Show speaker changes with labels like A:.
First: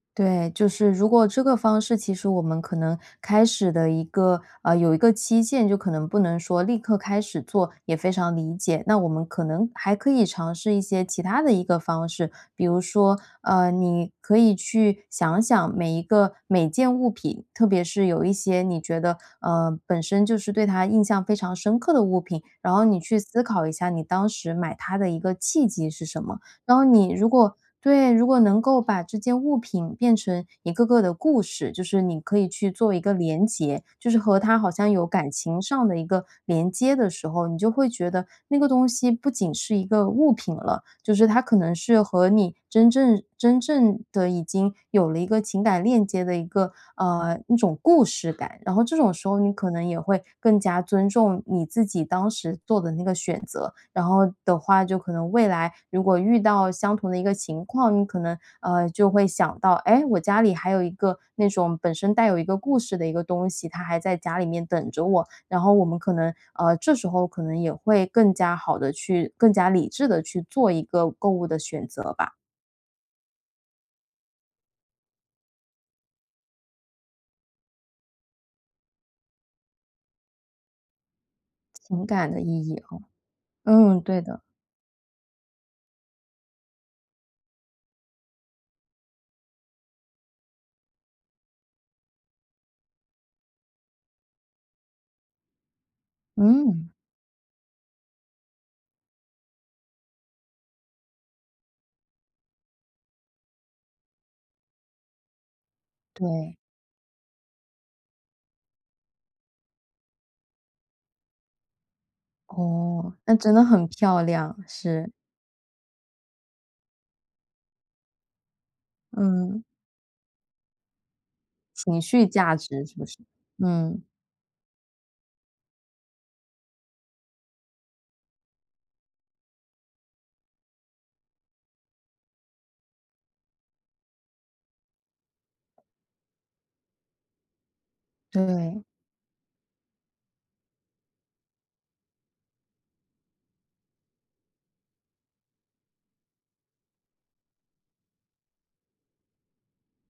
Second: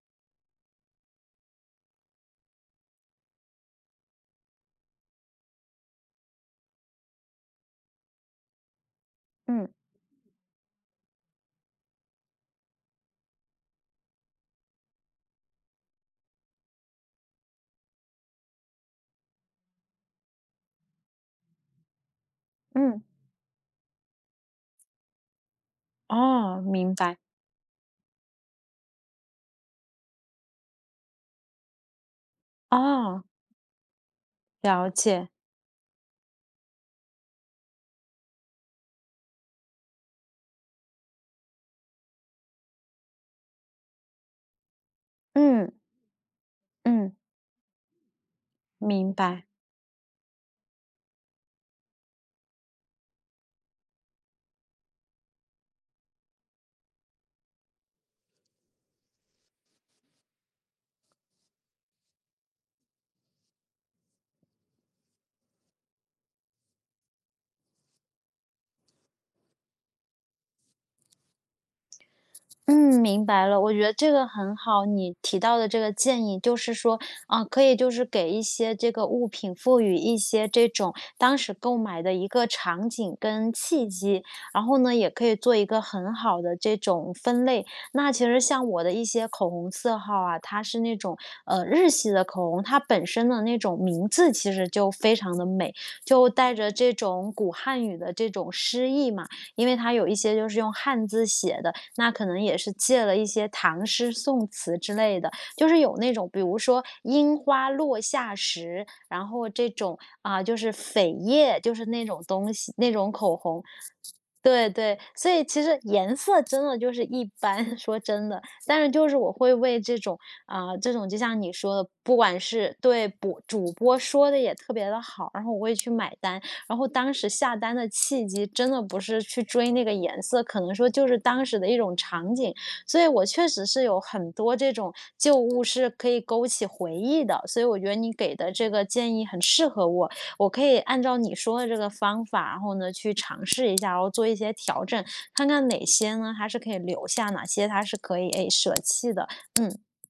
A: 对，就是，如果这个方式其实我们可能开始的，一个呃，有一个期限，就可能不能说立刻开始做，也非常理解，那我们可能
B: 嗯。
A: 还可以尝试一些其他的一个方式。比如说，呃，你可以去想想每一个每件物品，特别是有一些你觉得，呃，本身就是对它印象非常深刻的物品，然后你
B: 嗯。
A: 去思考一下，你当时买它的一个契机是什么。
B: 哦，明
A: 当你
B: 白。
A: 如果对，如果能够把这件物品变成一个个的故事，就是，你可以去做一个
B: 哦。
A: 联结，就是和它好
B: 了
A: 像有
B: 解。
A: 感情上的一个连接的时候，你就会觉得那个东西不仅是一个物品了。就是它可能是和你真正真正地已经有了一个情
B: 嗯。
A: 感链接的一个，
B: 嗯。
A: 呃，一种故事感。然后，这种
B: 明
A: 时候
B: 白。
A: 你可能也会，更加尊重你自己当时做的那个选择。然后的话就可能，未来如果遇到相同的一个情况，你可能，呃，就会想到：“哎，我家里还有一个那种本身带有一个故事的一个东西，它还在家里面等着我。”然后我们可能呃，这时候可能也会更加好地去更加理智地去做一个购物的选择吧。
B: 嗯，明白了，我觉得这个很好，你提到的这个建议，就是说，啊，可以就是给一些这个物品赋予一些这种当时购买
A: 情
B: 的一
A: 感的
B: 个
A: 意义
B: 场
A: 啊，
B: 景跟契
A: 嗯，对
B: 机，
A: 的。
B: 然后呢，也可以做一个很好的这种分类。那，其实像我的一些口红色号啊，它是那种，呃，日系的口红，它本身的那种名字其实就非常地美，就带着
A: 嗯。
B: 这种古汉语的这种诗意嘛。因为它有一些就是用汉字写的，那可能也是借了一些唐诗宋词之类的，就是有那种，比
A: 对。
B: 如说“樱花落下时”，然后这种，啊，就是扉页，就是那种东西那种
A: 哦，
B: 口
A: 那真
B: 红。
A: 的很漂亮，
B: 对对，
A: 是。
B: 所以，其实颜色真的就是一般，说真的。但是就是我会
A: 嗯。
B: 为这种啊，这种就像你说的，
A: 情
B: 不
A: 绪
B: 管
A: 价
B: 是
A: 值是不
B: 对，
A: 是？
B: 主主播
A: 嗯。
B: 说得也特别地好，然后我也去买单，然后当时下单的契机真的不是去追那个颜色，可能说就是当时的一种场景。所以，我确实是有很多这种旧物是可以勾起回忆的，所以我觉得你给的这个
A: 对。
B: 建议很适合我，我可以按照你说的这个方法，然后呢，去尝试一下，然后做一些调整，看看哪些呢，还是可以留下，哪些它是可以，哎，舍弃的。嗯。